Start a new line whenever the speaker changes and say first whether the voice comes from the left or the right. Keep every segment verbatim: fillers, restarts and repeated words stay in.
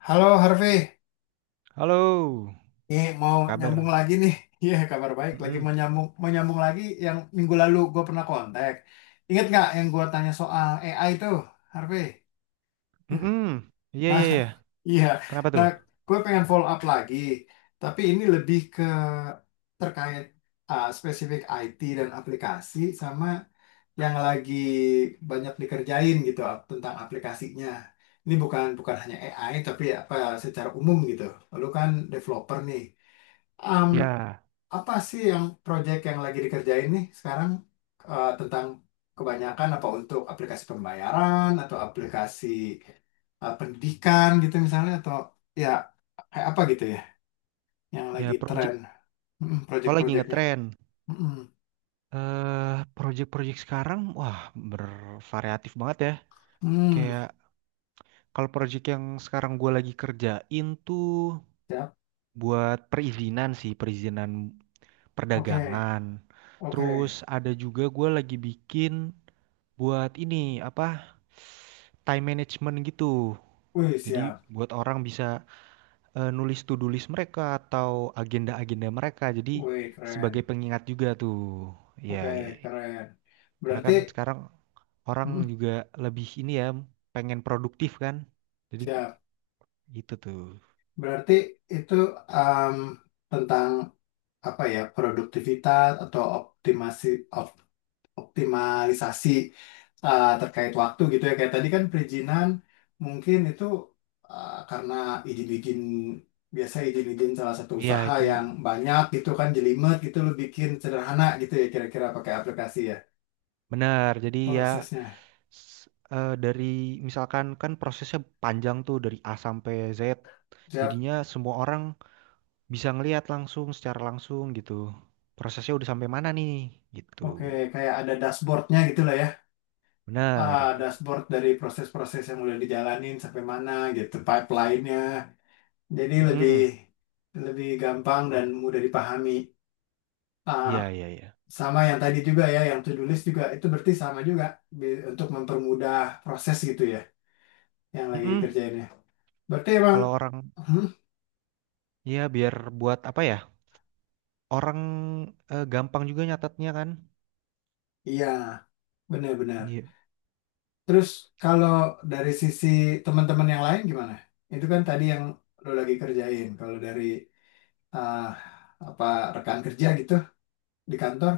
left: Halo Harvey,
right: Halo,
left: nih mau
right: apa kabar?
left: nyambung lagi nih. Iya, kabar baik. Lagi
right: Mm-mm.
left: mau nyambung, mau nyambung lagi yang minggu lalu gue pernah kontak. Ingat nggak yang gue tanya soal A I itu, Harvey?
right: Mm-mm. Iya,
left: Nah,
right: iya, iya.
left: iya.
right: Kenapa
left: Nah,
right: tuh?
left: gue pengen follow up lagi. Tapi ini lebih ke terkait uh, spesifik I T dan aplikasi sama yang lagi banyak dikerjain gitu ap- tentang aplikasinya. Ini bukan bukan hanya A I tapi apa secara umum gitu. Lalu kan developer nih. Em,
right: Ya,
left: apa sih yang project yang lagi dikerjain nih sekarang eh, tentang kebanyakan apa untuk aplikasi pembayaran atau aplikasi eh, pendidikan gitu misalnya atau ya kayak apa gitu ya yang lagi
right: ya, project.
left: tren. Mm,
right: Oh, lagi
left: project-projectnya.
right: ngetren.
left: Mm, mm.
right: Eh, project-project sekarang, wah, bervariatif banget ya.
left: Hmm,
right: Kayak kalau project yang sekarang gue lagi kerjain tuh
left: siap.
right: buat perizinan sih, perizinan
left: Oke,
right: perdagangan. Terus
left: oke.
right: ada juga gue lagi bikin buat ini apa? Time management gitu.
left: Wih,
right: Jadi
left: siap.
right: buat orang bisa eh, nulis to-do list mereka atau agenda-agenda mereka. Jadi
left: Wih,
right: sebagai
left: keren.
right: pengingat juga tuh. Ya, ya,
left: Oke,
right: ya.
left: keren.
right: Karena
left: Berarti,
right: kan sekarang orang
left: hmm,
right: juga lebih ini ya, pengen produktif kan. Jadi
left: siap.
right: gitu tuh.
left: Berarti itu um, tentang apa ya, produktivitas atau optimasi, op- optimalisasi uh, terkait waktu gitu ya. Kayak tadi kan perizinan mungkin itu uh, karena izin-izin biasa izin-izin salah satu
right: Ya
left: usaha
right: itu
left: yang banyak gitu kan jelimet gitu lo bikin sederhana gitu ya kira-kira pakai aplikasi ya
right: benar. Jadi ya
left: prosesnya.
right: s- eh, dari misalkan kan prosesnya panjang tuh dari A sampai Z.
left: Siap.
right: Jadinya semua orang bisa ngelihat langsung secara langsung gitu. Prosesnya udah sampai mana nih gitu.
left: Oke, kayak ada dashboardnya gitu lah ya. Ah,
right: Benar.
left: dashboard dari proses-proses yang udah dijalanin sampai mana gitu, pipeline-nya. Jadi lebih
right: Mm-mm.
left: lebih gampang dan mudah dipahami. Ah,
right: Iya, iya, iya.
left: sama yang tadi juga ya, yang to-do list juga itu berarti sama juga bi- untuk mempermudah proses gitu ya yang lagi
right: Mm-mm.
left: dikerjainnya. Berarti emang
right: Kalau orang,
left: hmm,
right: ya biar buat apa ya? Orang eh, gampang juga nyatetnya kan.
left: iya, benar-benar.
right: Iya,
left: Terus kalau dari sisi teman-teman yang lain gimana? Itu kan tadi yang lo lagi kerjain. Kalau dari ah, apa rekan kerja gitu di kantor.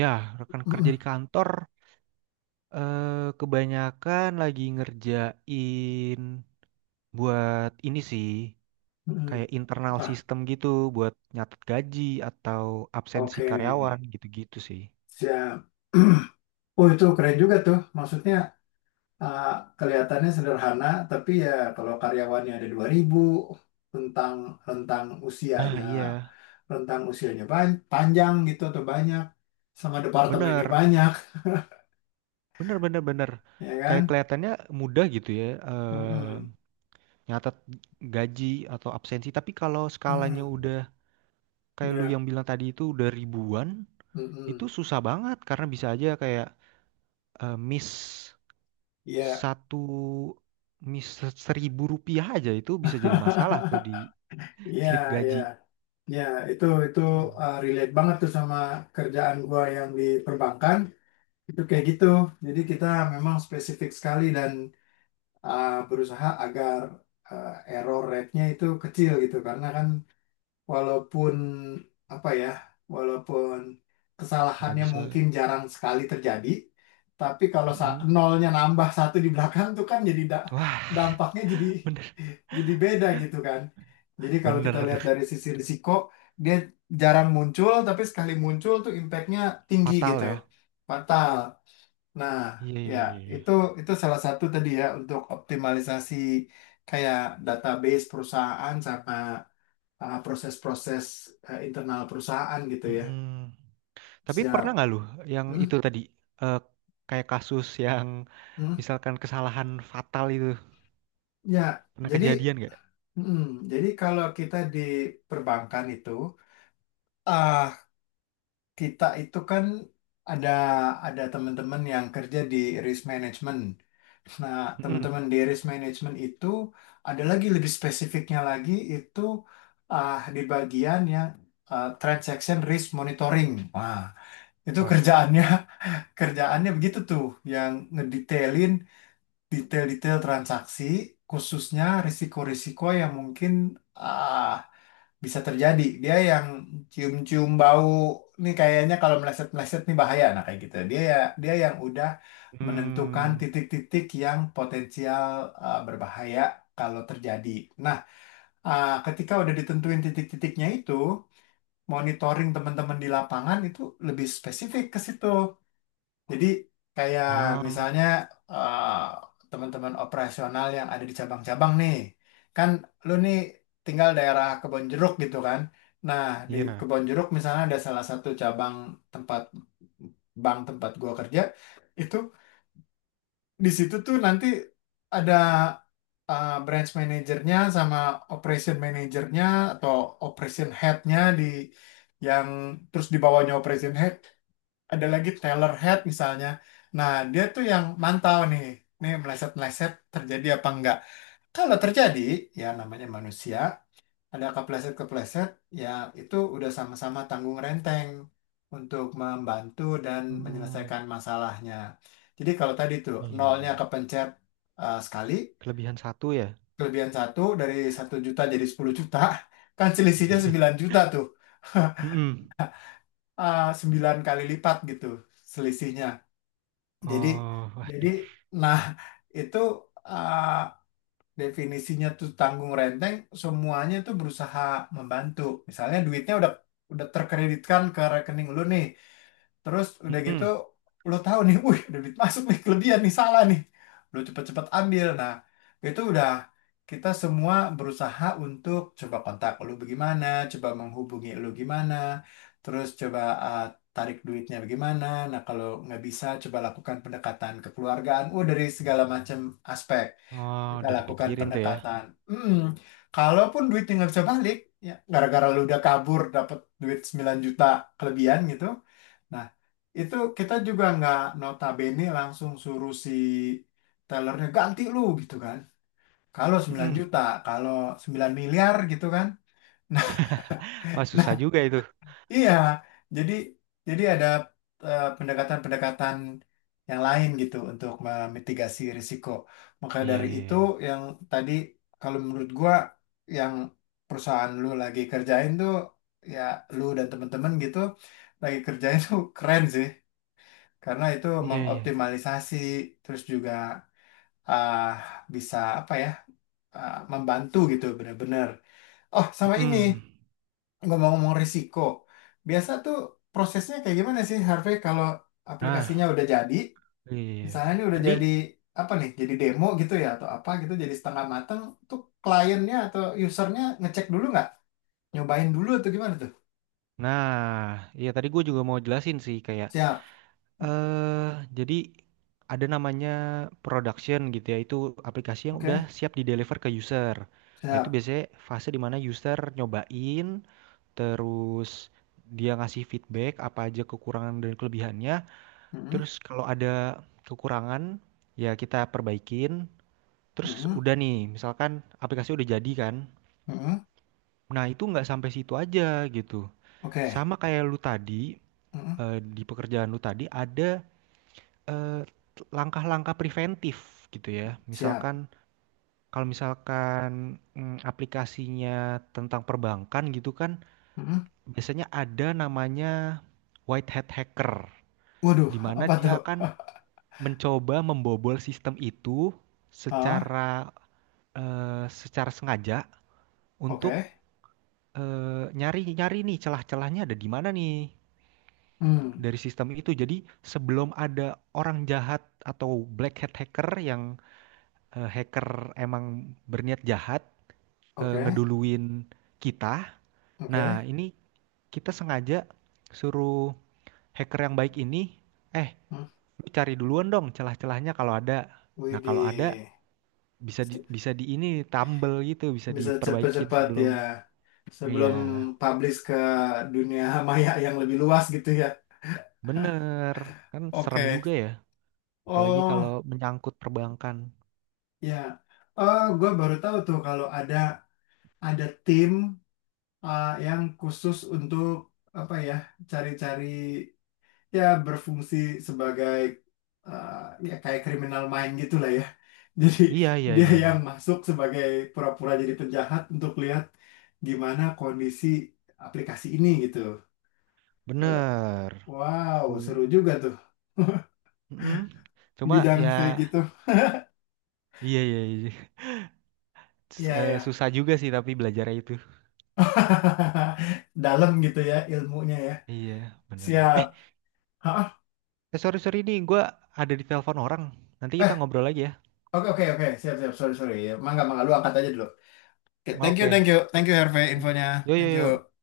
right: ya, rekan kerja di
left: Hmm,
right: kantor eh, kebanyakan lagi ngerjain buat ini sih,
left: mm-mm.
right: kayak internal
left: Apa?
right: sistem gitu, buat nyatet gaji atau absensi
left: Oke,
right: karyawan gitu-gitu sih.
left: siap. Oh, itu keren juga tuh. Maksudnya uh, kelihatannya sederhana, tapi ya kalau karyawannya ada dua ribu rentang rentang
right: Nah,
left: usianya
right: iya,
left: rentang usianya ban- panjang gitu atau banyak sama departemennya
right: bener,
left: banyak,
right: bener, bener, bener.
left: ya
right: Kayak
left: kan?
right: kelihatannya mudah gitu ya, eh,
left: Mm-mm.
right: nyatet gaji atau absensi. Tapi kalau skalanya udah
left: Mm-mm.
right: kayak lu
left: Ya,
right: yang bilang tadi itu udah ribuan, itu
left: mm-mm.
right: susah banget karena bisa aja kayak eh, miss
left: Ya.
right: satu miss seribu rupiah aja itu bisa jadi masalah tuh di
left: Iya,
right: slip
left: iya,
right: gaji.
left: iya, itu itu
right: Hmm.
left: uh, relate banget tuh sama kerjaan gua yang di perbankan. Itu kayak gitu. Jadi kita memang spesifik sekali dan uh, berusaha agar uh, error rate-nya itu kecil gitu. Karena kan walaupun apa ya, walaupun
right: Nggak
left: kesalahannya
right: bisa.
left: mungkin jarang sekali terjadi, tapi kalau sa-
right: Mm-mm.
left: nolnya nambah satu di belakang tuh kan jadi da-
right: Wah,
left: dampaknya jadi
right: bener
left: jadi beda gitu kan. Jadi kalau
right: bener
left: kita lihat
right: tuh.
left: dari sisi risiko, dia jarang muncul, tapi sekali muncul tuh impact-nya tinggi
right: Fatal
left: gitu.
right: ya.
left: Fatal. Nah,
right: Iya
left: ya
right: iya iya, iya.
left: itu itu salah satu tadi ya untuk optimalisasi kayak database perusahaan sama uh, proses-proses uh, internal perusahaan gitu ya.
right: Mm-mm. Tapi pernah
left: Siap.
right: nggak lu yang
left: Hmm,
right: itu tadi eh, kayak kasus yang
left: hmm.
right: misalkan kesalahan fatal itu?
left: Ya,
right: Pernah
left: jadi
right: kejadian nggak?
left: hmm, jadi kalau kita di perbankan itu ah kita itu kan ada ada teman-teman yang kerja di risk management. Nah,
right: Mhm.
left: teman-teman di risk management itu ada lagi lebih spesifiknya lagi itu ah, di bagian yang ah, transaction risk monitoring. Wah, itu
right: Wah,
left: kerjaannya kerjaannya begitu tuh yang ngedetailin detail-detail transaksi khususnya risiko-risiko yang mungkin ah, bisa terjadi dia yang cium-cium bau nih kayaknya kalau meleset-meleset nih bahaya nah kayak gitu dia ya dia yang udah menentukan
right: mmm,
left: titik-titik yang potensial uh, berbahaya kalau terjadi nah uh, ketika udah ditentuin titik-titiknya itu monitoring teman-teman di lapangan itu lebih spesifik ke situ jadi kayak
right: ah,
left: misalnya eh, teman-teman operasional yang ada di cabang-cabang nih, kan lu nih tinggal daerah Kebon Jeruk gitu kan. Nah, di
right: iya,
left: Kebon Jeruk misalnya ada salah satu cabang tempat bank tempat gua kerja, itu di situ tuh nanti ada eh, branch manajernya sama operation manajernya atau operation headnya di yang terus di bawahnya operation head ada lagi Taylor Head misalnya. Nah, dia tuh yang mantau nih, nih meleset-meleset terjadi apa enggak. Kalau terjadi, ya namanya manusia, ada kepleset-kepleset, ya itu udah sama-sama tanggung renteng untuk membantu dan
right: mmm,
left: menyelesaikan masalahnya. Jadi kalau tadi tuh
right: iya iya,
left: nolnya
right: iya.
left: kepencet eh, sekali,
right: Kelebihan satu ya?
left: kelebihan satu dari satu juta jadi sepuluh juta, kan selisihnya sembilan juta tuh.
right: Mhm.
left: Ah, sembilan kali lipat gitu selisihnya. Jadi
right: Oh,
left: jadi
right: waduh,
left: nah itu uh, definisinya tuh tanggung renteng semuanya itu berusaha membantu. Misalnya duitnya udah udah terkreditkan ke rekening lu nih. Terus udah gitu
right: mhm.
left: lo tahu nih, wih ada duit masuk nih kelebihan nih salah nih. Lo cepet-cepet ambil. Nah itu udah kita semua berusaha untuk coba kontak lo bagaimana, coba menghubungi lo gimana, terus coba eh, tarik duitnya bagaimana. Nah kalau nggak bisa coba lakukan pendekatan kekeluargaan. Oh dari segala macam aspek
right: Oh,
left: kita
right: udah
left: lakukan
right: dipikirin tuh ya,
left: pendekatan. Hmm, kalaupun duitnya nggak bisa balik, ya gara-gara lu udah kabur dapat duit sembilan juta kelebihan gitu. Nah, itu kita juga nggak notabene langsung suruh si tellernya ganti lu gitu kan. Kalau sembilan
right: mhm.
left: juta, kalau sembilan miliar gitu kan. Nah,
right: Wah, susah
left: nah
right: juga itu.
left: iya. Jadi jadi ada eh, pendekatan-pendekatan yang lain gitu untuk memitigasi risiko. Maka
right: Iya
left: dari
right: iya
left: itu
right: iya.
left: yang tadi kalau menurut gua yang perusahaan lu lagi kerjain tuh ya lu dan temen-temen gitu lagi kerjain tuh keren sih. Karena itu
right: Iya iya,
left: mengoptimalisasi terus juga ah, bisa apa ya ah, membantu gitu benar-benar. Oh, sama ini
right: mhm.
left: ngomong-ngomong risiko. Biasa tuh prosesnya kayak gimana sih Harvey kalau aplikasinya
right: Nah,
left: udah jadi,
right: iya.
left: misalnya ini udah
right: Tadi
left: jadi apa nih, jadi demo gitu ya atau apa gitu jadi setengah mateng tuh kliennya atau usernya ngecek dulu nggak? Nyobain dulu atau gimana tuh?
right: nah, iya tadi gue juga mau jelasin sih kayak,
left: Siap.
right: eh jadi ada namanya production gitu ya, itu aplikasi yang udah
left: Oke,
right: siap di deliver ke user. Nah, itu
left: siap.
right: biasanya fase di mana user nyobain, terus dia ngasih feedback apa aja kekurangan dan kelebihannya.
left: Mm-mm,
right: Terus kalau ada kekurangan, ya kita perbaikin. Terus
left: mm-mm,
right: udah nih, misalkan aplikasi udah jadi kan.
left: mm-mm.
right: Nah, itu nggak sampai situ aja gitu.
left: Oke.
right: Sama kayak lu tadi,
left: Mm-mm,
right: eh, di pekerjaan lu tadi ada eh, langkah-langkah preventif gitu ya.
left: siap.
right: Misalkan kalau misalkan mm, aplikasinya tentang perbankan gitu kan
left: Mm-mm.
right: biasanya ada namanya white hat hacker
left: Waduh,
right: di mana
left: apa
right: dia
left: tuh?
right: akan mencoba membobol sistem itu
left: Hah?
right: secara eh, secara sengaja untuk
left: Oke.
right: eh, nyari-nyari nih celah-celahnya ada di mana nih
left: Hmm.
right: dari sistem itu. Jadi sebelum ada orang jahat atau black hat hacker yang eh, hacker emang berniat jahat eh,
left: Oke.
right: ngeduluin kita.
left: Oke.
right: Nah, ini kita sengaja suruh hacker yang baik ini, eh,
left: Hmm.
right: lu cari duluan dong celah-celahnya kalau ada. Nah, kalau ada
left: Widih.
right: bisa di, bisa di ini tambel gitu, bisa
left: Bisa
right: diperbaikin
left: cepat-cepat
right: sebelum.
left: ya.
right: Iya,
left: Sebelum publish ke dunia maya yang lebih luas gitu ya.
right: bener. Kan serem
left: Oke.
right: juga ya, apalagi kalau
left: Oh,
right: menyangkut perbankan.
left: ya. Oh, gue baru tahu tuh kalau ada ada tim uh, yang khusus untuk apa ya, cari-cari ya berfungsi sebagai eh, ya kayak criminal mind gitu lah ya. Jadi
right: Iya, iya,
left: dia
right: iya,
left: yang
right: iya.
left: masuk sebagai pura-pura jadi penjahat untuk lihat gimana kondisi aplikasi ini gitu. Eh,
right: Bener.
left: wow, seru
right: Tuh.
left: juga tuh
right: Mm-mm. Cuma ya,
left: bidang kayak gitu.
right: iya, iya, iya. S-
left: Iya
right: eh,
left: ya.
right: susah juga sih tapi belajarnya itu.
left: Dalam gitu ya ilmunya ya.
right: Iya, bener.
left: Siap.
right: Eh,
left: Hah?
right: eh, sorry sorry ini gue ada di telepon orang. Nanti kita
left: Eh,
right: ngobrol lagi ya.
left: oke oke oke. Siap siap. Sorry sorry. Mangga mangga lu angkat aja dulu. Oke, thank you thank you
right: Oke.
left: thank you Herve
right: Thank you.
left: infonya.
right: Yo yo
left: Thank
right: yo.
left: you.